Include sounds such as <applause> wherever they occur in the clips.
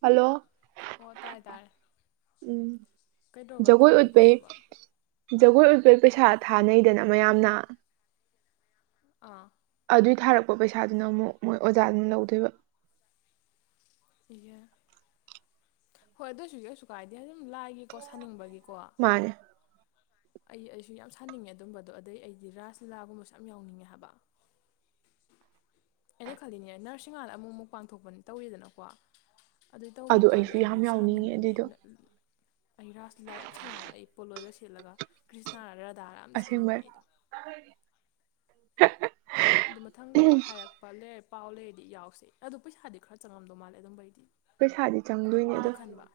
Hello. ꯑꯣ ꯇꯥꯔꯦ ꯇꯥꯔꯦ꯫ ꯎꯝ ꯀꯩꯗꯧꯔꯕ ꯖꯒꫭꯏ ꯎꯠꯄꯒꯤ ꯇꯝꯕꯩꯒꯤꯗ꯭ꯔꯣꯕ ꯖꯒꯣꯏ ꯎꯠꯄꯒꯤ ꯄꯩꯁꯥ ꯊꯥꯅꯩꯗꯅ ꯃꯌꯥꯝꯅ ꯑꯥ ꯑꯗꯨꯏ ꯊꯥꯔꯛꯄ ꯄꯩꯁꯥꯗꯨꯅ ꯑꯃꯨꯛ ꯃꯣꯏ ꯑꯣꯖꯥꯗꯨꯅ ꯂꯧꯗꯣꯏꯕ ꯏꯌꯦ ꯍꯣꯏ ꯑꯗꯨꯏꯁꯨ ꯀꯩꯁꯨ ꯀꯥꯏꯗꯦ ꯑꯗꯨꯝ ꯂꯥꯏꯒꯤꯀꯣ ꯁꯥꯅꯤꯡꯕꯒꯤꯀꯣ ꯃꯥꯟꯅꯦ ꯑꯩ ꯑꯩꯁꯨ ꯌꯥꯝ ꯁꯥꯅꯤꯡꯉꯦ ꯑꯗꯨꯝꯕꯗꯣ ꯑꯗꯩ ꯑꯩꯗꯤ ꯔꯥꯁ ꯂꯤꯂꯥꯒꯨꯝꯕꯁꯨ ꯌꯥꯝ ꯌꯥꯎꯅꯤꯡꯉꯦ ꯍꯥꯏꯕ <inaudible> ꯑꯩꯅ ꯈꯜꯂꯤꯅꯦ ꯅꯔꯁꯤꯡ ꯃꯥꯟꯂꯤꯅꯦ ꯑꯃꯨꯛ ꯑꯃꯨꯛ ꯃꯄꯥꯟ ꯊꯣꯛꯄꯅꯤ ꯇꯧꯋꯤꯗꯅꯀꯣ ꯑꯗꯨꯏ ꯇꯧꯕ ꯑꯗꯨ ꯀꯥꯟꯗ ꯑꯩꯁꯨ ꯑꯩ ꯌꯥꯝ ꯌꯥꯎꯅꯤꯡꯉꯦ ꯑꯗꯨꯏꯗꯣ ꯁꯥꯅꯤꯡꯉꯤꯅꯦ ꯑꯩꯅ ꯑꯩ ꯔꯥꯁ ꯂꯤꯂꯥ ꯌꯥꯝ ꯁꯥꯟꯅꯉꯦ ꯑꯩ ꯄꯣꯠꯂꯣꯏꯒ ꯁꯦꯠꯂꯒ ꯀ꯭ꯔꯤꯁꯅꯔ ꯔꯥꯙꯥꯔ ꯑꯃꯗꯤ ꯁꯥꯅꯤꯡꯉꯦ ꯑꯁꯦꯡꯕꯩ ꯑꯩꯗꯣ <inaudible> ꯑꯗꯨ ꯃꯊꯪꯒꯨꯝꯕ ꯍꯥꯏꯔꯛꯄ ꯂꯩꯔ ꯄꯥꯎ ꯂꯩꯔꯗꯤ ꯌꯥꯎꯁꯦ ꯑꯗꯨ ꯄꯩꯁꯥꯗꯤ ꯈꯔ ꯆꯪꯉꯝꯗꯧ ꯃꯥꯜꯂꯦ ꯑꯗꯨꯝꯕꯩꯗꯤ ꯄꯩꯁꯥꯗꯤ ꯆꯪꯗꯣꯏꯅꯦ ꯑꯗꯨ ꯑꯗꯨꯝ ꯈꯟꯕ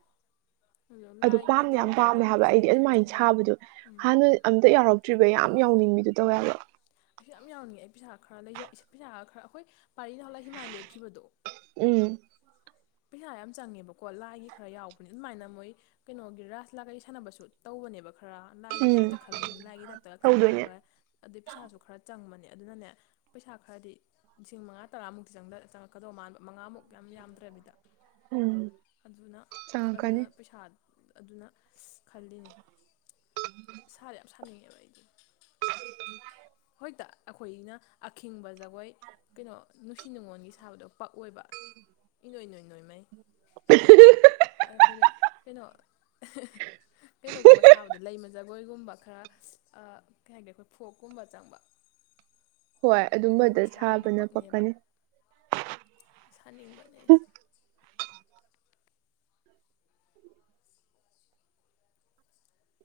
ꯑꯗꯣ ꯑꯗꯨ ꯂꯥꯏꯒꯤ ꯄꯥꯝꯗꯤ ꯌꯥꯝ ꯄꯥꯝꯃꯤ ꯇꯧꯔꯛꯄꯅꯤꯅꯀꯣ ꯍꯥꯏꯕ ꯄꯩꯁꯥꯗꯤ ꯑꯩꯗꯤ ꯈꯔ ꯑꯗꯨꯃꯥꯏꯅ ꯆꯪꯉꯅꯤ ꯁꯥꯕꯗꯣ ꯍꯥꯟꯅ ꯑꯝꯇ ꯌꯥꯎꯔꯛꯇ꯭ꯔꯤꯕꯩ ꯌꯥꯝ ꯌꯥꯎꯅꯤꯡꯕꯤꯗꯨ ꯇꯧꯋꯦ ꯍꯥꯏꯕ ꯑꯩꯁꯨ ꯌꯥꯝ ꯌꯥꯎꯅꯤꯡꯉꯦ ꯑꯩ ꯄꯩꯁꯥ ꯈꯔ ꯂꯩꯖ ꯄꯩꯁꯥ ꯈ ꯈꯔ ꯑꯩꯈꯣꯏ ꯄꯥꯔꯤ ꯅꯍꯥꯟꯂꯒ ꯍꯤꯃꯥꯏ ꯂꯦꯞꯈꯤꯕꯗꯣ ꯎꯝ ꯄꯩꯁꯥ ꯌꯥꯝ ꯆꯪꯉꯦꯕꯀꯣ ꯂꯥꯏꯒꯤ ꯈꯔ ꯌꯥꯎꯕꯅꯤ ꯑꯗꯨꯃꯥꯏꯅ ꯃꯣꯏ ꯀꯩꯅꯣꯒꯤ ꯔꯥꯁ ꯂꯤꯂꯥ ꯀꯔꯤ ꯁꯥꯟꯅꯕꯁꯨ ꯇꯧꯕꯅꯦꯕ ꯈꯔ ꯂꯥꯏꯒꯤ ꯎꯝ ꯇꯥꯏꯞꯇ ꯈꯟ ꯂꯥꯏꯒꯤ ꯇꯥꯏꯞꯇ ꯇꯧꯗꯣꯏꯅꯦ ꯈꯟꯅꯔꯒ ꯑꯗꯨꯗꯩ ꯄꯩꯁꯥꯁꯨ ꯈꯔ ꯆꯪꯕꯅꯦ ꯑꯗꯨꯅꯅꯦ ꯄꯩꯁꯥ ꯈꯔꯗꯤ ꯂꯤꯁꯤꯡ ꯃꯉꯥ ꯇꯔꯥꯃꯨꯛꯇꯤ ꯆꯪ ꯆꯪꯉꯛꯀꯗꯧ ꯃꯥꯟꯕ ꯃꯉꯥꯃꯨꯛ ꯌꯥꯝ ꯌꯥꯝꯗ꯭ꯔꯦꯕꯤꯗ ꯎꯝ ꯑꯗꯨꯅ ꯆꯪꯉꯛꯀꯅꯤ ꯑꯗꯨꯅ ꯄꯩꯁꯥ ꯑꯗꯨꯅ ꯈꯜꯂꯤꯅꯤ ꯁꯥꯗꯤ ꯌꯥꯝ ꯁꯥꯅꯤꯡꯉꯦꯕ ꯑꯩꯗꯣ ꯍꯣꯏꯛꯇ ꯑꯩꯈꯣꯏꯅ ꯑꯈꯤꯡꯕ ꯖꯒꯣꯏ ꯀꯩꯅꯣ ꯅꯨꯡꯁꯤ ꯅꯨꯡꯉꯣꯟꯒꯤ ꯁꯥꯕꯗꯣ ꯄꯛꯑꯣꯏꯕ ꯏ ꯅꯣꯏ ꯅꯣꯏ ꯅꯣꯏ ꯃꯩ ꯑꯩꯈꯣꯏꯅ ꯀꯩꯅꯣ ꯀꯩꯅꯣꯒꯨꯝꯕ ꯁꯥꯕꯗ ꯂꯩꯃ ꯖꯒ ꯒꯣꯏꯒꯨꯝꯕ ꯈꯔ ꯀꯩ ꯍꯥꯏꯒꯦ ꯑꯩꯈꯣꯏ ꯐꯣꯛꯀꯨꯝꯕ ꯆꯪꯕ ꯍꯣꯏ ꯑꯗꯨꯝꯕ ꯑꯗꯨꯝꯕꯗ ꯁꯥꯕꯅ ꯄꯛꯅꯦꯕ ꯄꯛꯀꯅꯤ ꯁꯥꯅꯤꯡꯕꯅꯦ ꯑꯩꯁꯦ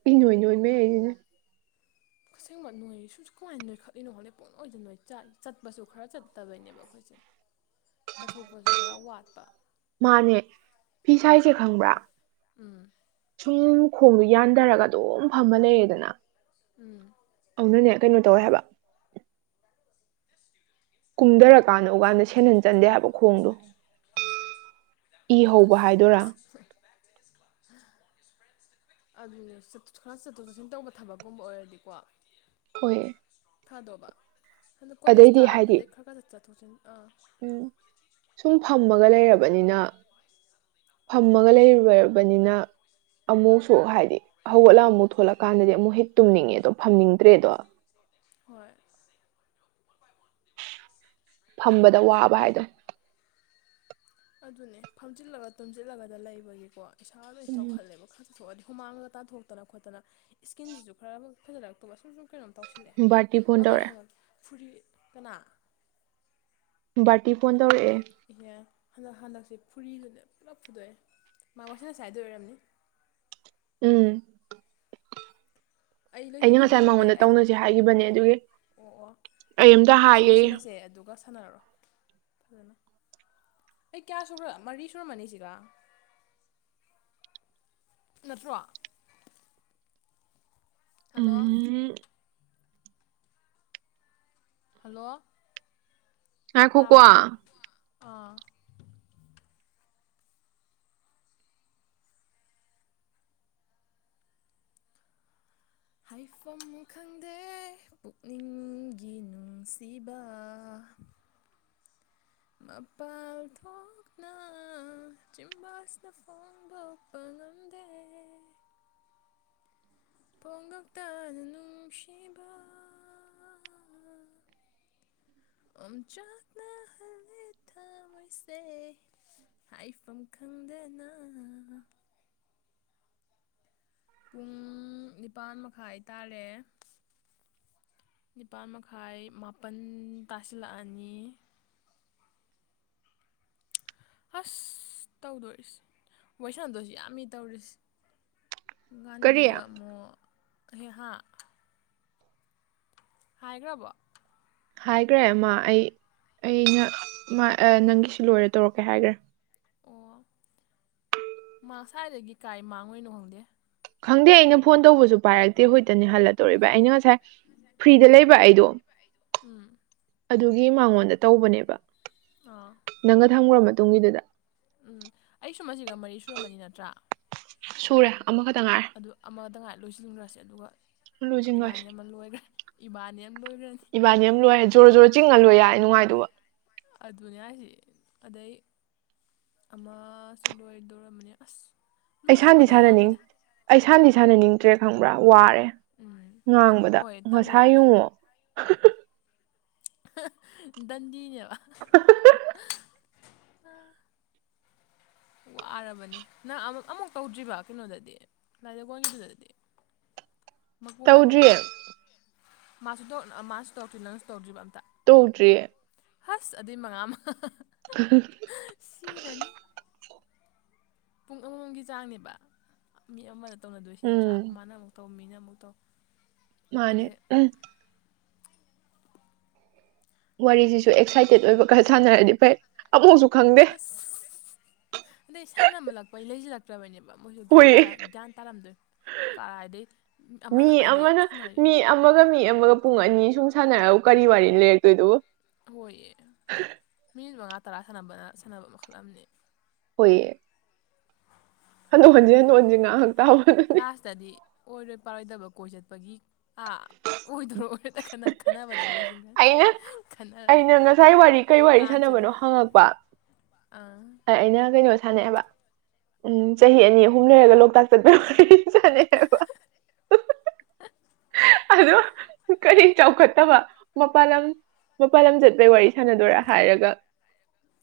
ꯏꯅꫭꯏ ꯅꯣꯏꯃꯩ ꯍꯥꯏꯁꯤꯅꯦ ꯑꯁꯦꯡꯕ ꯅꯣꯏ ꯁꯤꯁꯨ ꯀꯃꯥꯏꯅ ꯅꯣꯏꯈꯠꯂꯤꯅꯣ ꯈꯪꯗꯦ ꯄꯪꯅꯣꯏꯗ ꯅꯣꯏ ꯆ ꯆꯠꯄꯁꯨ ꯈꯔ ꯆꯠꯇꯕꯩꯅꯦꯕ ꯑꯩꯈꯣꯏꯁꯦ ꯇꯠꯊꯣꯛꯄꯁꯨ ꯈꯔ ꯋꯥꯠꯄ ꯃꯥꯅꯦ ꯐꯤꯁꯥꯏꯁꯦ ꯈꯪꯕ꯭ꯔꯥ ꯎꯝ ꯁꯨꯝ ꯈꯣꯡꯗꯣ ꯌꯥꯟꯗꯔꯒ ꯑꯗꯨꯝ ꯐꯝꯃ ꯂꯩꯔꯦꯗꯅ ꯎꯝ ꯑꯗꯨꯅꯅꯦ ꯀꯩꯅꯣ ꯇꯧꯋꯦ ꯍꯥꯏꯕ ꯀꯨꯝꯗꯔꯀꯥꯟꯗ <unintelligible> ꯁꯦꯟꯗꯟ ꯆꯟꯗꯦ ꯍꯥꯏꯕ ꯈꯣꯡꯗꯣ ꯏ ꯍꯧꯕ ꯑꯁ ꯍꯥꯏꯗꯣꯏꯔꯥ <unintelligible> ꯑꯗꯨꯅꯦ ꯈꯔ ꯆꯠꯊꯣꯛ ꯆꯠꯁꯤꯟ ꯇꯧꯕ ꯊꯕꯛꯀꯨꯝꯕ ꯑꯣꯏꯔꯗꯤꯀꯣ ꯍꯣꯏ ꯊꯥꯗꯨꯕ ꯑꯗꯣ ꯀꯣꯂꯦꯖ ꯑꯗꯩꯗꯤ ꯍꯥꯏꯗꯤ ꯀꯥꯔꯕꯗꯩ ꯈꯔ ꯈꯔ ꯆꯠꯊꯣꯛꯁꯤꯟ ꯑꯥ ꯎꯝ ꯁꯨꯝ ꯐꯝꯃꯒ ꯂꯩꯔꯕꯅꯤꯅ ꯐꯝꯃꯒ ꯂꯩꯔꯨꯔꯕꯅꯤꯅ ꯑꯃꯨꯛꯁꯨ ꯍꯥꯏꯗꯤ ꯍꯧꯒꯠꯂ ꯑꯃꯨꯛ ꯊꯣꯛꯂꯛꯀꯥꯟꯗꯗꯤ ꯑꯃꯨꯛ ꯍꯦꯛ ꯇꯨꯝꯅꯤꯡꯉꯦꯗꯣ ꯐꯝꯅꯤꯡꯗ꯭ꯔꯦꯗꯣ ꯍꯣꯏ ꯐꯝꯕꯗ ꯋꯥꯕ ꯍꯥꯏꯗꯣ ꯑꯗꯨꯅꯦ ꯐꯝꯖꯤꯜꯂꯒ ꯇꯨꯝꯖꯜꯂꯒꯗ ꯂꯩꯕꯒꯤꯀꯣ ꯏꯁꯥ ꯂꯣꯏ ꯎꯝ ꯆꯥꯎꯈꯠꯂꯦꯕ ꯊꯣꯛꯑꯗꯤ ꯍꯨꯃꯥꯡꯗꯒ ꯇꯥꯊꯣꯛꯇꯅ ꯈꯣꯠꯇꯅ ꯏꯁꯀꯤꯟꯁꯤꯁꯨ ꯈꯔ ꯐꯖꯅ ꯇꯨꯕ ꯁꯨꯝ ꯁꯨꯝ ꯀꯩꯅꯣꯝ ꯇꯧꯁꯤꯜꯂꯛꯑꯦ ꯕꯥꯔꯇꯤ ꯐꯣꯟ ꯑꯗꯣ ꯑꯩ ꯇꯧꯔꯛꯑꯦ ꯍꯟꯗꯛ ꯐꯨꯔꯤ ꯀꯅꯥ ꯕꯥꯔꯇꯤ ꯐꯣꯟ ꯇꯧꯔꯛꯑꯦ ꯏꯍꯦ ꯍꯟꯗꯛ ꯍꯟꯗꯛꯁꯦ ꯐꯨꯔꯤꯒꯁꯦ ꯄꯨꯂꯞ ꯐꯨꯗꯣꯛꯑꯦ ꯃꯥ ꯋꯥꯔꯤ ꯁꯥꯅꯁꯦ ꯍꯥꯏꯗꯣꯏ ꯑꯣꯏꯔꯝꯅꯤ ꯎꯝ ꯑꯩ ꯑꯩꯅ ꯉꯁꯥꯏ ꯂꯣꯏꯁꯤꯜꯂꯝꯃꯒ ꯃꯉꯣꯟꯗ ꯑꯩ ꯇꯧꯅꯁꯦ ꯍꯥꯏꯈꯤꯕꯅꯦ ꯑꯗꯨꯒꯤ ꯑꯣ ꯑꯣ ꯑꯩ ꯑꯝꯇ ꯑꯩꯁꯨ ꯍꯥꯏꯒꯦ ꯂꯣꯏꯁꯤꯜꯂꯁꯦ ꯑꯗꯨꯒ ꯁꯥꯟꯅꯔꯔꯣ ꯐꯖꯅ ꯑꯩ ꯀꯌꯥ ꯁꯨꯈ꯭ꯔꯦ ꯃꯔꯤ ꯁꯨꯔꯝꯃꯅꯤꯁꯤꯒ ꯅꯠꯇ꯭ꯔꯣ ꯍꯜꯂꯣ ꯎꯝ ꯍꯜꯂꯣ ꯉꯥꯏꯈꯣꯀꯣ ꯇꯥꯕ꯭ꯔꯣ ꯑꯥ ꯍꯥꯏꯐꯝ ꯈꯪꯗꯦ ꯄꯨꯛꯅꯤꯡꯒꯤ ꯅꯨꯡꯁꯤꯕ ꯃꯄꯥꯜ ꯊꯣꯛꯅ ꯆꯤꯝꯕꯥꯥꯜꯁꯤꯅ ꯐꯣꯡꯗꯣꯛꯄ ꯄꯥꯉꯝꯗꯦ ꯄꯣꯡꯉꯛꯇꯅ ꯅꯨꯡꯁꯤꯕ ꯑꯣꯝ ꯆꯥꯛꯅꯍꯜꯂꯦ ꯊꯋꯥꯏꯁꯦ ꯍꯥꯏꯐꯝ ꯈꯪꯗꯅ ꯄꯨꯡ ꯅꯤꯄꯥꯥꯟ ꯃꯈꯥꯏ ꯇꯥꯔꯦ ꯅꯤꯄꯥꯜ ꯃꯈꯥꯏ ꯃꯥꯄꯜ ꯇꯥꯁꯤꯜꯂꯛꯑꯅꯤ ꯑꯁ ꯇꯧꯗꯣꯔꯤꯁ ꯃꯣꯏ ꯁꯥꯟꯅꯗꯣꯏꯁꯨ ꯌꯥꯝꯃꯤ ꯇꯧꯔꯤꯁꯦ ꯀꯔꯤ ꯉꯥꯟꯕꯤꯒ ꯑꯃꯨꯛ ꯍꯦꯛꯍꯥꯟ ꯍꯥꯏꯈ꯭ꯔꯕꯣ ꯍꯥꯏꯈ꯭ꯔꯦ ꯑꯃ ꯑꯩ ꯑꯩꯅ ꯅꯪꯒꯤꯁꯨ ꯂꯣꯏꯔ ꯇꯧꯔꯛꯀꯦ ꯍꯥꯏꯈ꯭ꯔꯦ ꯑꯣ ꯃꯥ ꯁ꯭ꯋꯥꯏꯗꯒꯤ ꯀꯥꯏ ꯃꯥꯡꯉꯨꯏꯅꯣ ꯈꯪꯗꯦ꯫ ꯈꯪꯗꯦ ꯑꯩꯅ ꯐꯣꯟ ꯇꯧꯕꯁꯨ ꯄꯥꯏꯔꯛꯇꯦ ꯍꯣꯏꯇꯅꯤ ꯍꯜꯂꯛ ꯇꯧꯔꯤꯕ ꯑꯩꯅ ꯉꯁꯥꯏ ꯐ꯭ꯔꯤꯗ ꯂꯩꯕ ꯑꯩꯗꯣ ꯎꯝ ꯑꯗꯨꯒꯤ ꯃꯉꯣꯟꯗ ꯇꯧꯕꯅꯦꯕ ꯑꯥ ꯅꯪꯒ ꯊꯝꯉ꯭ꯔ ꯃꯇꯨꯡꯒꯤꯗꯨꯗ ꯎꯝ ꯑꯩꯁꯨ ꯃꯁꯤꯒ ꯃꯔꯤ ꯁꯨꯔꯝꯕꯅꯤ ꯅꯠꯇ꯭ꯔꯥ ꯁꯨꯔꯦ ꯑꯃꯈꯛꯇ ꯉꯥꯏꯔꯦ ꯑꯗꯨ ꯑꯃꯗ ꯉꯥꯏ ꯂꯣꯏꯁꯤꯟꯈ꯭ꯔꯁꯦ ꯑꯗꯨꯒ ꯂꯨꯖꯤꯡꯒꯁꯦ ꯏꯕꯥꯅꯤ ꯑꯃ ꯂꯣꯏꯈ꯭ꯔꯦ ꯏꯕꯥꯅꯤ ꯑꯃ ꯂꯣꯏꯈ꯭ꯔꯅꯤ ꯏꯕꯥꯅꯤ ꯑꯃ ꯂꯣꯏꯔꯦ ꯖꯣꯔ ꯖꯣꯔ ꯆꯤꯡꯉ ꯂꯣꯏ ꯌꯥꯔꯏ ꯅꯨꯡꯉꯥꯏꯗꯨꯕ ꯑꯗꯨꯅꯦ ꯍꯥꯏꯁꯤ ꯑꯗꯩ ꯑꯃꯁꯨ ꯂꯣꯏꯗꯧꯔꯝꯕꯅꯦ ꯑꯁ ꯑꯩ ꯁꯥꯟꯗꯤ ꯂꯣꯏꯗꯕꯅ ꯁꯥꯟꯅꯅꯤꯡ ꯌꯥꯝꯃꯤꯗ ꯑꯩ ꯁꯥꯟꯗꯤ ꯁꯥꯟꯅꯅꯤꯡꯗ꯭ꯔꯦ ꯈꯪꯕ꯭ꯔꯥ ꯋꯥꯔꯦ꯫ ꯎꯝ ꯉꯥꯡꯕꯗ ꯍꯣꯏ ꯉꯁꯥꯏ ꯇꯜꯂꯕꯅꯦ ꯌꯦꯡꯉꯣ ꯗꯟꯗꯤꯅꯦꯕ ꯋꯥꯔꯕꯅꯦ ꯅꯪ ꯑꯃꯨꯛ ꯑꯃꯨꯛ ꯇꯧꯗ꯭ꯔꯤꯕ ꯀꯩꯅꯣꯗꯗꯤ ꯂꯥꯏꯔꯒꯣꯟꯒꯤꯗꯨꯗꯗꯤ <unintelligible> ꯃꯄꯨ ꯃꯥꯟꯕꯤꯗꯣ ꯇꯧꯗ꯭ꯔꯤꯌꯦ ꯃꯥꯁꯨ ꯗꯣꯠ ꯃꯥꯁꯨ ꯇꯧꯔꯛꯇ꯭ꯔꯤ ꯅꯪꯁꯨ ꯇꯧꯗ꯭ꯔꯤꯕ ꯑꯝꯇ ꯇꯧꯗ꯭ꯔꯤꯌꯦ ꯐꯥꯁ ꯑꯗꯨꯏ ꯃꯉꯥ ꯑꯃ ꯑ <unintelligible> ꯁꯤꯔꯅꯤ ꯄꯨꯡ ꯑꯃꯃꯝꯒꯤ ꯆꯥꯡꯅꯦꯕ ꯃꯤ ꯑꯃꯅ ꯇꯧꯅꯗꯣꯏꯁꯤ ꯅꯠꯇ꯭ꯔꯥ ꯎꯝ ꯃꯥꯅ ꯑꯃꯨꯛ ꯇꯧ ꯃꯤꯅ ꯑꯃꯨꯛ ꯇꯧ ꯃꯥꯅꯦ ꯑꯗꯩ ꯎꯝ꯫ ꯋꯥꯔꯤꯁꯤꯁꯨ ꯑꯦꯛꯁꯥꯏꯇꯦꯠ ꯑꯣꯏꯕ ꯈꯔ ꯁꯥꯟꯅꯔꯗꯤ ꯐꯩ ꯑꯃꯨꯛꯁꯨ ꯈꯪꯗꯦ ꯑꯁ ꯑꯗꯩ ꯁꯥꯟꯅꯕ ꯂꯥꯛꯄꯩ ꯂꯩꯖꯜ ꯐꯈ꯭ꯔꯕꯅꯦꯕ ꯃꯣꯏꯁꯨ ꯒꯌꯥꯟ ꯇꯥꯔꯛ ꯍꯨꯏꯌꯦ ꯒ꯭ꯌꯥꯟ ꯇꯥꯔꯝꯗꯣꯏ ꯀꯔꯥꯏꯗꯩ ꯑꯃꯅ ꯃꯤ ꯍꯥꯏꯗꯤ ꯁꯥꯟꯅꯔꯤ ꯃꯤ ꯑꯃꯒ ꯃꯤ ꯑꯃꯒ ꯄꯨꯡ ꯑꯅꯤ ꯁꯨꯝ ꯁꯥꯟꯅꯔꯕꯨ ꯀꯔꯤ ꯋꯥꯔꯤ ꯂꯩꯔꯛꯇꯣꯏꯗꯨꯕꯨ ꯍꯣꯏꯌꯦ ꯃꯤ ꯃꯉꯥ ꯇꯔꯥ ꯁꯥꯟꯅꯕꯅ ꯁꯥꯟꯅꯕ ꯃꯈꯜ ꯑꯃꯅꯤ꯫ ꯍꯣꯏꯌꯦ ꯍꯅꯨ ꯍꯟꯁꯤꯦꯅꯨ ꯍꯟꯁꯤ ꯉꯍꯥꯛꯇꯥꯎ ꯂꯥꯁꯇꯗꯤ ꯑꯣꯏꯔꯣꯏ ꯄꯥꯔꯣꯏꯗꯕ ꯀꯣꯏ ꯆꯠꯄꯒꯤ ꯑꯥ ꯑꯣꯏꯗꯣ ꯈꯟꯅꯕꯗ ꯂꯣꯏꯖꯤꯟꯈꯔꯅꯤ꯫ ꯑꯩꯅ ꯉꯁꯥꯏ ꯋꯥꯔꯤ ꯀꯩ ꯋꯥꯔꯤ ꯄ꯭ꯂꯥꯟ ꯁꯤꯜꯂ ꯁꯥꯟꯅꯕꯅꯣ ꯍꯪꯉꯛꯄ ꯑꯥ ꯑꯩꯅ ꯀꯩꯅꯣ ꯁꯥꯟꯅꯩ ꯍꯥꯏꯕ ꯎꯝ ꯆꯍꯤ ꯑꯅꯤ ꯑꯍꯨꯝ ꯂꯩꯔꯒ ꯂꯣꯛꯇꯥꯛ ꯆꯠꯄꯩ ꯋꯥꯔꯤ ꯅꯤꯕ <unintelligible> <unintelligible> ꯑꯗꯣ ꯀꯔꯤ ꯆꯥꯎꯈꯠꯇꯕ ꯃꯄꯜ ꯂꯝ ꯃꯥꯄꯜ ꯂꯝ ꯆꯠꯄꯩ ꯋꯥꯔꯤ ꯁꯥꯟꯅꯗꯣꯏꯔꯥ ꯍꯥꯏꯔꯒ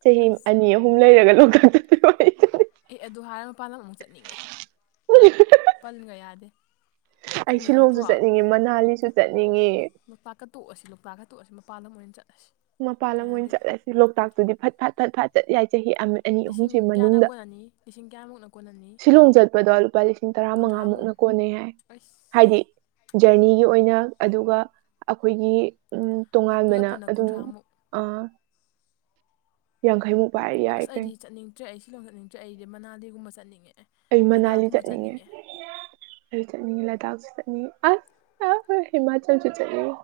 ꯆꯍꯤ ꯑꯁ ꯑꯅꯤ ꯑꯍꯨꯝ ꯂꯩꯔꯒ ꯂꯣꯛꯇꯥꯛꯇ <unintelligible> ꯑꯦ ꯑꯗꯨ ꯍꯥꯏꯔꯒ ꯃꯄꯥꯥꯟꯂꯝ ꯑꯃꯨꯛ ꯆꯠꯅꯤꯡꯉꯦ ꯄꯜꯒ ꯌꯥꯗꯦ ꯑꯩ ꯁꯤꯂꯣꯡꯁꯨ ꯆꯠꯅꯤꯡꯉꯛꯇ꯭ꯔꯣ ꯆꯠꯅꯤꯡꯉꯤ ꯃꯅꯥꯂꯤꯁꯨ ꯆꯠꯅꯤꯡꯉꯤ ꯂꯣꯛꯇꯥꯛꯀ ꯇꯣꯛꯑꯁꯤ ꯂꯣꯛꯇꯥꯛꯀ ꯇꯣꯛꯑꯁꯤ ꯃꯄꯥꯟ ꯂꯝ ꯑꯣꯏꯅ ꯆꯠꯂꯁꯤ ꯃꯄꯥꯟ ꯂꯝ ꯑꯣꯏꯅ ꯀꯥꯟꯅꯗꯦ ꯆꯠꯂꯁꯤ ꯂꯣꯛꯇꯥꯛꯇꯨꯗꯤ ꯐꯠ ꯐꯠ ꯐꯠ ꯐꯥꯠ ꯆꯠ ꯌꯥꯏ ꯆꯍꯤ ꯑꯃ ꯑꯅꯤ ꯂꯤꯁꯤꯡ ꯑꯍꯨꯝꯁꯤ ꯀꯌꯥꯅ ꯃꯅꯨꯡꯗ ꯀꯣꯟꯅꯅꯤ ꯂꯤꯁꯤꯡ ꯀꯌꯥꯃꯨꯛꯅ ꯀꯣꯟꯅꯅꯤ ꯁꯤꯂꯣꯡ ꯆꯠꯄꯗꯣ ꯂꯨꯄꯥ ꯂꯤꯁꯤꯡ ꯀꯨꯟꯊ꯭ꯔꯥꯃꯨꯛ ꯇꯔꯥꯃꯉꯥꯃꯨꯛꯅ ꯀꯣꯟꯅꯩ ꯍꯥꯏ ꯍꯥꯏꯗꯤ ꯑꯩꯁ ꯖ꯭ꯔꯅꯤꯒꯤ ꯑꯣꯏꯅ ꯑꯗꯨꯒ ꯑꯩꯈꯣꯏꯒꯤ ꯎꯝ ꯄꯨꯂꯞ ꯇꯣꯉꯥꯟꯕꯅ ꯄꯨꯟꯅ ꯑꯗꯨꯝ ꯀꯨꯟꯊ꯭ꯔꯥꯃꯨꯛ ꯑ ꯌꯥꯡꯈꯩꯃꯨꯛ ꯄꯥꯏꯔ ꯌꯥꯔꯦ ꯑꯁ ꯀꯩꯅꯣ ꯑꯩꯗꯤ ꯆꯠꯅꯤꯡꯇꯔꯦ ꯑꯩ ꯁꯤꯂꯣ ꯆꯠꯅꯤꯡꯇꯔꯦ ꯑꯩꯗꯤ ꯃꯅꯥꯂꯤꯒꯨꯝꯕ ꯆꯠꯅꯤꯡꯉꯦ ꯑꯦ ꯑꯩ ꯃꯅꯥꯂꯤ ꯆꯠꯅꯤꯡꯉꯦ ꯑꯩꯖꯨ ꯆꯠꯅꯤꯉꯤ ꯂꯗꯥꯛꯁꯨ ꯆꯠꯅꯤꯡꯉꯤ ꯑꯁ ꯑ ꯍꯤꯃꯥꯆꯜꯁꯨ ꯆꯠꯅꯤꯡꯉꯤ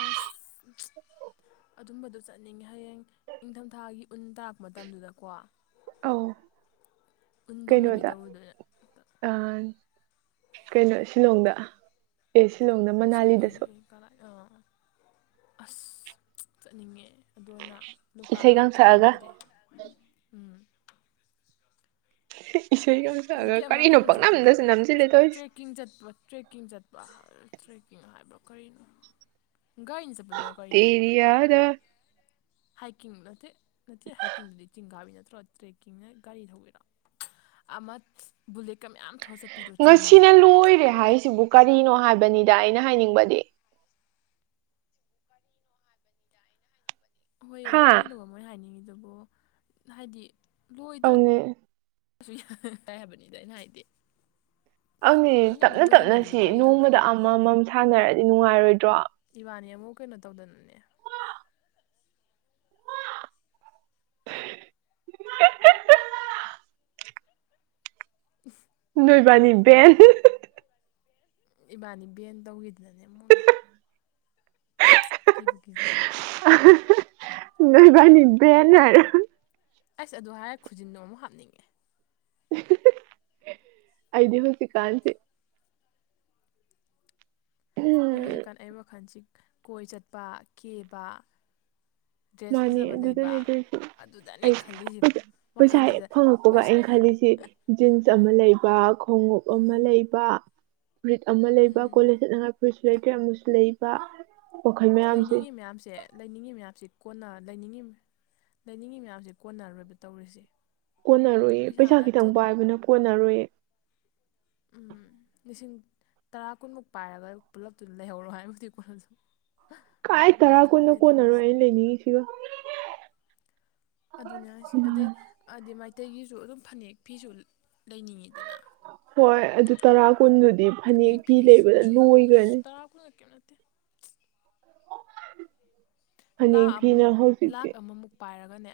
ꯑꯁ ꯑꯗꯨꯝꯕꯗꯣ ꯆꯠꯅꯤꯡꯉꯦ ꯍꯌꯦꯡ ꯏꯪꯊꯝ ꯊꯥꯒꯤ ꯎꯟ ꯇꯥꯔꯛꯄ ꯃꯇꯝꯗꯨꯗꯀꯣ ꯑꯧ ꯎꯟ ꯗꯨꯝꯅꯕꯤ ꯇꯧꯔꯨꯗꯣꯏꯔꯥ ꯑ ꯀꯩꯅꯣ ꯁꯤꯂꯣꯡꯗ ꯑꯦ ꯁꯤꯂꯣꯡꯗꯥꯥ ꯑꯁꯤ ꯀꯔꯥꯏ ꯑꯥ ꯑꯁ ꯆꯠꯅꯤꯡꯉꯦ ꯑꯗꯨ ꯑꯣꯏꯅ ꯂꯣꯛꯇꯥꯛꯒ ꯏꯁꯩꯒ ꯁꯛꯑꯒ ꯆꯠꯅꯤꯡꯒꯤꯗ꯭ꯔꯦ ꯎꯝ ꯏꯁꯩ ꯀꯥꯁꯨ ꯁꯛꯑꯒ ꯑꯗꯒꯤ ꯀꯔꯤꯅꯣ ꯄꯡꯅꯝꯗꯖꯨ ꯅꯝꯖꯜꯂꯦ ꯇꯧꯔꯤꯁꯦ ꯆꯤꯡ ꯆꯠꯄꯔꯣ ꯇ꯭ꯔꯦꯛꯀꯤꯡ ꯆꯠꯄ ꯇ꯭ꯔꯦꯛꯀꯤꯡ ꯍꯥꯏꯕ ꯀꯔꯤꯅꯣ ꯒꯥꯥꯏꯔꯤꯅ ꯆꯠ ꯇꯦꯔꯤ ꯌꯥꯗꯥ ꯍꯥꯏꯀꯤꯡ ꯅꯠꯇꯦ ꯅꯠꯇꯦ ꯍꯥꯏꯀꯤꯡꯗꯨꯗꯤ ꯆꯤꯡꯀꯥꯕꯤ ꯅꯠꯇ꯭ꯔꯣ ꯇ꯭ꯔꯦꯛꯀꯤꯡꯅ ꯒꯥꯔꯤ ꯊꯧꯕꯤꯔꯣ ꯑꯃ ꯕꯨꯂꯦꯠꯀ ꯃꯌꯥꯝ ꯊꯧꯔ ꯆꯠꯄꯤꯗꯣ ꯆꯤꯡ ꯉꯁꯤꯅ ꯂꯝꯕꯤꯗ ꯂꯣꯏꯔꯦ ꯍꯥꯏꯁꯤꯕꯨ ꯀꯔꯤꯅꯣ ꯍꯥꯏꯕꯅꯤꯗ ꯑꯩꯅ ꯍꯥꯏꯅꯤꯡꯕꯗꯤ ꯍꯣꯏ ꯍꯥ ꯀꯔꯤꯅꯣ ꯃꯣꯏ ꯍꯥꯏꯅꯤꯡꯉꯤꯗꯨꯕꯨ ꯍꯥꯏꯗꯤ ꯂꯣꯏꯗ꯭ꯔ ꯑꯗꯨꯅꯦ ꯁꯨ ꯌꯥꯏ ꯍꯥꯏꯕꯅꯤꯗ ꯑꯩꯅ ꯍꯥꯏꯗꯤ ꯑꯗꯨꯅꯤ ꯃꯣꯏꯅ ꯑꯃꯨꯛ ꯇꯞꯅ ꯂꯣꯏꯍꯟꯅꯤꯡꯉꯤꯗꯣ ꯇꯞꯅꯁꯤ ꯀꯔꯤ ꯅꯣꯡꯃꯗ ꯇꯧꯕꯩꯅꯣꯕ ꯑꯃꯃꯝ ꯁꯥꯟꯅꯔꯗꯤ ꯅꯨꯡꯉꯥꯏꯔꯣꯏꯗ꯭ꯔꯣ ꯏꯕꯥꯅꯤ ꯑꯃꯨꯛ ꯀꯩꯅꯣ ꯇꯧꯗꯅꯅꯦ ꯏꯁ ꯅꯣꯏꯕꯥꯏꯅꯤ ꯕꯦꯟ ꯏꯕꯥꯅꯤ ꯕꯦꯟ ꯇꯧꯈꯤꯗꯅꯅꯦ ꯑꯃꯨꯛꯅꯦ ꯀꯤꯕꯨ ꯀꯤꯖꯩ ꯅꯣꯏꯕꯥꯢꯅꯤ ꯕꯦꯟ ꯍꯥꯏꯔ ꯑꯁ ꯑꯗꯨ ꯍꯥꯏꯔ ꯈꯨꯖꯤꯟꯗꯣ ꯑꯃꯨꯛ ꯍꯥꯞꯅꯤꯡꯉꯦ <unintelligible> ꯑꯩꯗꯤ ꯍꯧꯖꯤꯛꯀꯥꯟꯁꯦ ꯎꯝ ꯑꯩ ꯍꯧꯖꯤꯛꯀꯥꯟ ꯑꯩ ꯋꯥꯈꯟꯁꯤ ꯀꯣꯏ ꯆꯠꯄꯥ ꯀꯦꯕꯥ ꯃꯥꯅꯦ ꯑꯗꯨꯗꯅꯦ ꯑꯗꯨ ꯑꯗꯨꯗꯅꯦ ꯑꯩꯁ ꯈꯜꯂꯤꯁꯤꯕꯨ ꯄꯩꯁꯥ ꯍꯦꯛ ꯋꯥꯈꯜꯁꯤꯗ ꯐꯪꯉꯛꯄꯒ ꯄꯩꯁꯥ ꯑꯩ ꯈꯜꯂꯤꯁꯤ ꯖꯤꯟꯁ ꯑꯃ ꯑꯥ ꯂꯩꯕ ꯈꯣꯡꯉꯨꯞ ꯑꯃ ꯎꯝ ꯂꯩꯕ ꯐꯨꯔꯤꯠ ꯑꯃ ꯂꯩꯕ ꯎꯝ ꯀꯣꯂꯦꯖ ꯆꯠꯅꯉꯥꯏ ꯐꯨꯔꯤꯠꯁꯨ ꯂꯩꯇꯔꯦ ꯑꯃꯁꯨ ꯂꯩꯕ ꯋꯥꯈꯜ ꯃꯌꯥꯝꯁꯦ ꯂꯩꯅꯤꯡꯉꯤ ꯃꯌꯥꯝꯁꯦ ꯂꯩꯅꯤꯡꯉꯤ ꯃꯌꯥꯝꯁꯤ ꯀꯣꯟꯅ ꯂꯩꯅꯤꯡꯉꯤ ꯂꯩꯅꯤꯡꯉꯤ ꯃꯌꯥꯝꯁꯦ ꯀꯣꯟꯅꯔꯣꯏꯕ ꯇꯧꯔꯤꯁꯦ ꯀꯣꯟꯅꯔꯣꯏꯌꯦ ꯄꯩꯁꯥ ꯄꯩꯁꯥꯅ ꯈꯤꯇꯪ ꯊꯨꯠ ꯄꯥꯏꯕꯅ ꯀꯣꯟꯅꯔꯣꯏꯌꯦ ꯎꯝ ꯂꯤꯁꯤꯡ ꯇꯔꯥ ꯀꯨꯟꯃꯨꯛ ꯄꯥꯏꯔꯒ ꯄꯨꯂꯞꯇꯨ ꯂꯩꯍꯧꯔꯣ ꯍꯥꯏꯕꯗꯤ ꯀꯣꯟꯅꯗꯧ ꯀꯥꯏ ꯇꯔꯥ ꯀꯨꯟꯅꯣ ꯀꯣꯟꯅꯔꯣꯏ ꯑꯩꯅ ꯂꯩꯅꯤꯡꯉꯤꯁꯤꯒ ꯑꯗꯨꯅꯦ ꯍꯥꯏꯁꯦ ꯑꯗꯩ ꯑꯗꯤ ꯃꯩꯇꯩꯒꯤꯁꯨ ꯑꯗꯨꯝ ꯐꯅꯦꯛ ꯐꯤꯁꯨ ꯂꯩꯅꯤꯡꯉꯤꯗꯅꯥ ꯍꯣꯏ ꯑꯗꯨ ꯇꯔꯥ ꯀꯨꯟꯗꯨꯗꯤ ꯐꯅꯦꯛ ꯐꯤ ꯂꯩꯕꯗ ꯂꯣꯏꯒ꯭ꯔꯅꯤ <unintelligible> ꯀꯩꯝ ꯅꯠꯇꯦ꯫ ꯂꯥ ꯐꯅꯦꯛ ꯐꯤꯅ ꯑꯃꯃꯨꯛ ꯂꯥꯛ ꯍꯧꯖꯤꯛꯇꯤ ꯑꯃꯃꯨꯛ ꯄꯥꯏꯔꯒꯅꯦ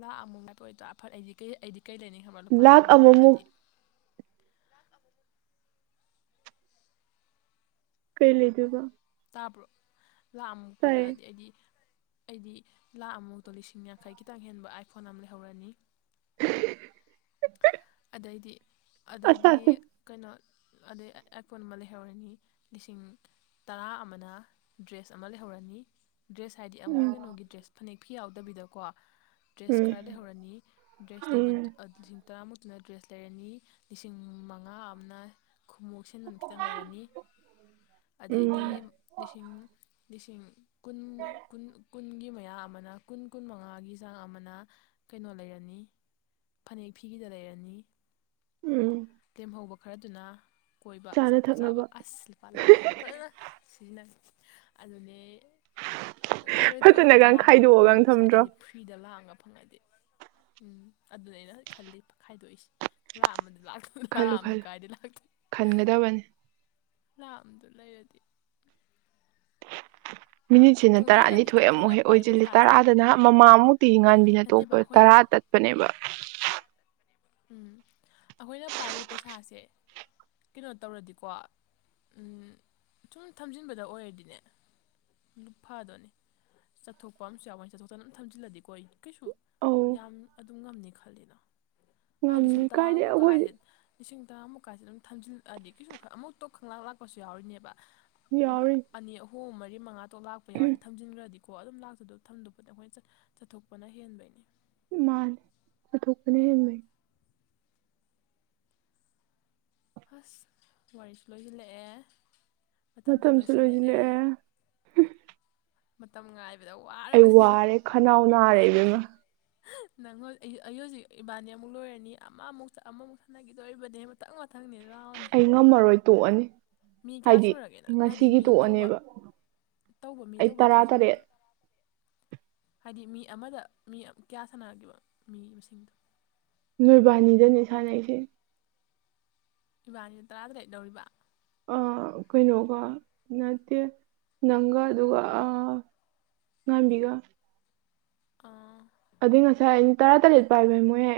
ꯂꯥꯛꯑ ꯑꯃꯨꯛ ꯉꯥꯏꯄꯑꯣꯏꯗ꯭ꯔꯥ ꯑꯐꯠ ꯑꯩꯗꯤ ꯀꯩ ꯑꯩꯗꯤ ꯀꯩ ꯂꯩꯅꯤ ꯂꯨꯄꯥ ꯂꯥꯛ ꯑꯃ ꯄꯤꯔꯛꯑꯗꯤ ꯀꯩ ꯂꯤꯗꯨꯕ ꯇꯥꯕ꯭ꯔꯣ ꯂꯥꯛ ꯃꯨꯛ ꯄꯤꯔꯛꯑꯗꯤ ꯑꯩꯗꯤ ꯑꯩꯗꯤ ꯂꯥꯛ ꯑꯃꯃꯨꯛꯇꯣ ꯂꯤꯁꯤꯡ ꯌꯥꯡꯈꯩ ꯈꯤꯇꯪ ꯍꯦꯟꯕ ꯑꯥꯏꯐꯣꯟ ꯑꯃ ꯂꯩꯍꯧꯔꯅꯤ꯫ <unintelligible> ꯑꯁ ꯑꯗꯩꯗꯤ ꯑꯁ ꯀꯩꯅꯣ ꯑꯗꯩ ꯑꯥꯏꯐꯣꯟ ꯑꯃ ꯂꯩꯍꯧꯔꯅꯤ ꯂꯤꯁꯤꯡ ꯇꯔꯥ ꯑꯃꯅ ꯗ꯭ꯔꯦꯁ ꯑꯃ ꯂꯩꯍꯧꯔꯅꯤ ꯗ꯭ꯔꯦꯁ ꯍꯥꯏꯗꯤ ꯑꯃꯨ ꯎꯝ ꯀꯩꯅꯣꯒꯤ ꯗ꯭ꯔꯦꯁ ꯐꯅꯦꯛ ꯐꯤ ꯌꯥꯎꯗꯕꯤꯗꯀꯣ ꯗ꯭ꯔꯦꯁ ꯎꯝ ꯈꯔ ꯂꯩꯍꯧꯔꯅꯤ ꯗ꯭ꯔꯦꯁ ꯂꯩꯕ ꯎꯝ ꯂꯤꯁꯤꯡ ꯇꯔꯥꯃꯨꯛꯇꯨꯅ ꯗ꯭ꯔꯦꯁ ꯂꯩꯔꯅꯤ ꯂꯤꯁꯤꯡ ꯃꯉꯥ ꯑꯃꯅ ꯈꯎꯣꯛꯁꯤꯟ ꯑꯗꯨꯅ ꯈꯤꯇꯪ ꯂꯩꯔꯅꯤ ꯎꯝ ꯑꯗꯩꯗꯤ ꯂꯤꯁꯤꯡ ꯂꯤꯁꯤꯡ ꯀꯨꯟꯃꯨꯛ ꯀꯨꯟ ꯀꯨꯟꯒꯤ ꯃꯌꯥ ꯑꯃꯅ ꯀꯨꯟ ꯀꯨꯟ ꯃꯉꯥꯒꯤ ꯆꯥꯡ ꯑꯃꯅ ꯀꯩꯅꯣ ꯂꯩꯔꯅꯤ ꯐꯅꯦꯛ ꯐꯤꯒꯤꯗ ꯂꯩꯔꯅꯤ ꯎꯝ ꯂꯦꯝꯍꯧꯕ ꯈꯔꯗꯨꯅ ꯀꯣꯏꯕ ꯆꯥꯅ ꯑꯆꯥꯄꯣꯠꯆꯥꯕ ꯊꯛꯅꯕ ꯑꯁꯨ ꯂꯨꯄꯥ ꯂꯥꯛ ꯑꯃꯅ ꯐꯖꯅ ꯁꯤꯖꯤꯟꯅ ꯑꯗꯨꯅꯦ ꯅꯨꯡꯉꯥꯏꯔꯣꯏꯗ꯭ꯔꯣ ꯐꯖꯅꯒ ꯑꯗꯨꯃꯥꯏꯅ ꯂꯥꯛꯑꯝꯒ ꯈꯥꯏꯗꯣꯛꯑꯒ ꯐꯪꯉ ꯏꯁꯥ ꯊꯝꯗ꯭ꯔꯣ ꯑꯩ ꯐ꯭ꯔꯤꯗ ꯂꯥꯡꯛꯑꯝꯒ ꯐꯪꯉꯗꯤ ꯎꯝ ꯑꯗꯨꯅꯦ ꯈꯜꯂꯤ ꯈꯥꯏꯗꯣꯛꯏꯁꯦ ꯂꯥꯛ ꯑꯃꯗꯨ ꯂꯥꯛ ꯈꯜꯂꯨ ꯑꯃꯗꯨ ꯈꯜꯂꯨ ꯀꯥꯏꯗ ꯂꯥꯛꯀꯦ <unintelligible> ꯈꯟꯒꯗꯕꯅꯤ ꯥ ꯂꯥꯞ ꯑꯝꯇ ꯂꯩꯔꯗꯤ ꯃꯤꯅꯤꯠꯁꯤꯅ ꯇꯨꯡꯁꯤꯜꯂꯗꯤꯀꯣ ꯇꯔꯥꯅꯤꯊꯣꯏ ꯑꯃꯨꯛ ꯑꯩꯈꯣꯏꯅ ꯍꯦꯛ ꯄꯥꯏ ꯑꯣꯏꯖꯤꯜꯂꯤ ꯄꯩꯁꯥꯁꯦ ꯇꯔꯥꯗꯅ ꯃꯃꯥꯃꯨꯛ ꯇꯤ ꯅꯠꯇꯦꯕ ꯉꯥꯟꯕꯤꯅꯇꯣꯛꯄ ꯑꯩꯈꯣꯏꯅ ꯇꯔꯥ ꯇꯠꯄꯅꯦꯕ ꯎꯝ ꯑꯩꯈꯣꯏꯅ ꯄꯥꯏꯔꯤ ꯄꯩꯁꯥꯁꯦ ꯀꯩꯅꯣ ꯇꯧꯔꯗꯤꯀꯣ ꯁꯨꯝ ꯊꯝꯖꯤꯟꯕꯗ ꯑꯣꯏꯔꯗꯤꯅꯦ ꯑꯗꯨ ꯐꯗꯣꯏꯅꯦ ꯆꯠꯊꯣꯛꯄ ꯑꯃꯁꯨ ꯌꯥꯎꯒꯩ ꯆꯠꯊꯣꯛꯇꯅ ꯑꯗꯨꯝ ꯊꯝꯖꯤꯜꯂꯗꯤ ꯀꯣꯏ ꯀꯩꯁꯨ ꯑꯧ ꯌꯥꯝ ꯑꯗꯨꯝ ꯉꯝꯅꯤ ꯈꯜꯂꯤꯅ ꯍꯥꯏ ꯂꯤꯁꯤꯡ ꯉꯝꯃꯤ ꯀꯥꯏꯗꯩ ꯇꯔꯥꯃꯨꯛꯀꯥ ꯑꯩꯈꯣꯏꯗꯤ ꯍꯥꯏꯁꯦ ꯏꯁꯤꯡ ꯇꯔꯥꯃꯨꯛꯀꯥꯁꯦ ꯑꯗꯨꯝ ꯊꯝꯖꯤꯜꯂꯛꯑꯗꯤ ꯀꯩꯁꯨ ꯑꯃꯨꯛꯇ ꯈꯪꯂꯥꯛ ꯂꯥꯛꯄꯁꯨ ꯌꯥꯎꯔꯤꯅꯦꯕ ꯌꯥꯎꯔꯤꯅꯤ ꯑꯅꯤ ꯑꯍꯨꯝ ꯃꯔꯤ ꯃꯉꯥ ꯇꯣ ꯂꯥꯛꯄ ꯌꯥꯎꯋꯅ ꯊꯝꯖꯤꯟꯈ꯭ꯔꯗꯤꯀꯣ ꯑꯗꯨꯝ ꯂꯥꯛꯇꯗ ꯊꯝꯗꯕꯗ ꯑꯩꯈꯣꯏꯅ ꯆꯠꯊꯣꯛꯄꯅ ꯍꯦꯟꯕꯩꯅꯤ ꯃꯥꯜ ꯑꯊꯀꯅꯦ ꯐꯁ ꯋꯥꯔꯤꯁꯨ ꯂꯣꯏꯁꯤꯜꯂꯛꯑꯦ ꯃꯇꯝꯁꯨ ꯂꯣꯏꯁꯤꯜꯂꯛꯑꯦ ꯃꯇꯝ ꯉꯥꯏ ꯑꯩ ꯋꯥꯔꯦ ꯈꯅꯥꯎ ꯅꯥꯔꯦ ꯑꯗꯨꯅ ꯅꯪ ꯑꯩ ꯍꯧꯖꯤꯛ ꯏꯕꯥꯅꯤ ꯑꯃꯨꯛ ꯂꯣꯏꯔꯅꯤ ꯑꯃ ꯑꯃꯨꯛ ꯑꯃꯃꯨꯛ ꯁꯥꯟꯅꯈꯤꯗꯣꯔꯤꯕꯅꯤ ꯃꯊꯪ ꯃꯊꯪꯅꯤ ꯔꯥꯎꯟ ꯑꯩ ꯉꯝꯃꯔꯣꯏ ꯇꯣꯛꯑꯅꯤ ꯃꯤ ꯀꯌꯥ ꯍꯥꯏꯗꯤ ꯁꯨꯔꯒꯦꯅꯪ ꯃꯥꯗꯤ ꯉꯁꯤꯒꯤ ꯃꯤ ꯇꯧꯕ ꯇꯣꯛꯑꯅꯦꯕ ꯇꯧꯕ ꯃꯤ ꯑꯩ ꯇꯧꯕ ꯇꯔꯥ ꯀꯌꯥ ꯇꯔꯦꯠ ꯁꯨꯔꯒꯦ ꯍꯥꯏꯗꯤ ꯃꯤ ꯑꯃꯗ ꯃꯤ ꯀꯌꯥ ꯁꯥꯟꯅꯒꯦꯕ ꯃꯤ ꯃꯁꯤꯡꯗꯣ ꯅꯣꯏꯕꯥꯅꯤꯗꯅꯦ ꯁꯥꯟꯅꯩꯁꯦ ꯏꯕꯥꯅꯤꯅ ꯇꯔꯥ ꯇꯔꯦꯠ ꯂꯧꯔꯤꯕ ꯑ ꯀꯩꯅꯣꯒ ꯅꯠꯇꯦ ꯅꯪꯒ ꯑꯗꯨꯒ ꯑ ꯕꯤꯒꯥ ꯑꯥ ꯑꯗꯨꯏ ꯉꯁꯥꯏ ꯑꯩꯅ ꯇꯔꯥ ꯇꯔꯦꯠ ꯄꯥꯏꯕ ꯃꯣꯏ ꯌꯥ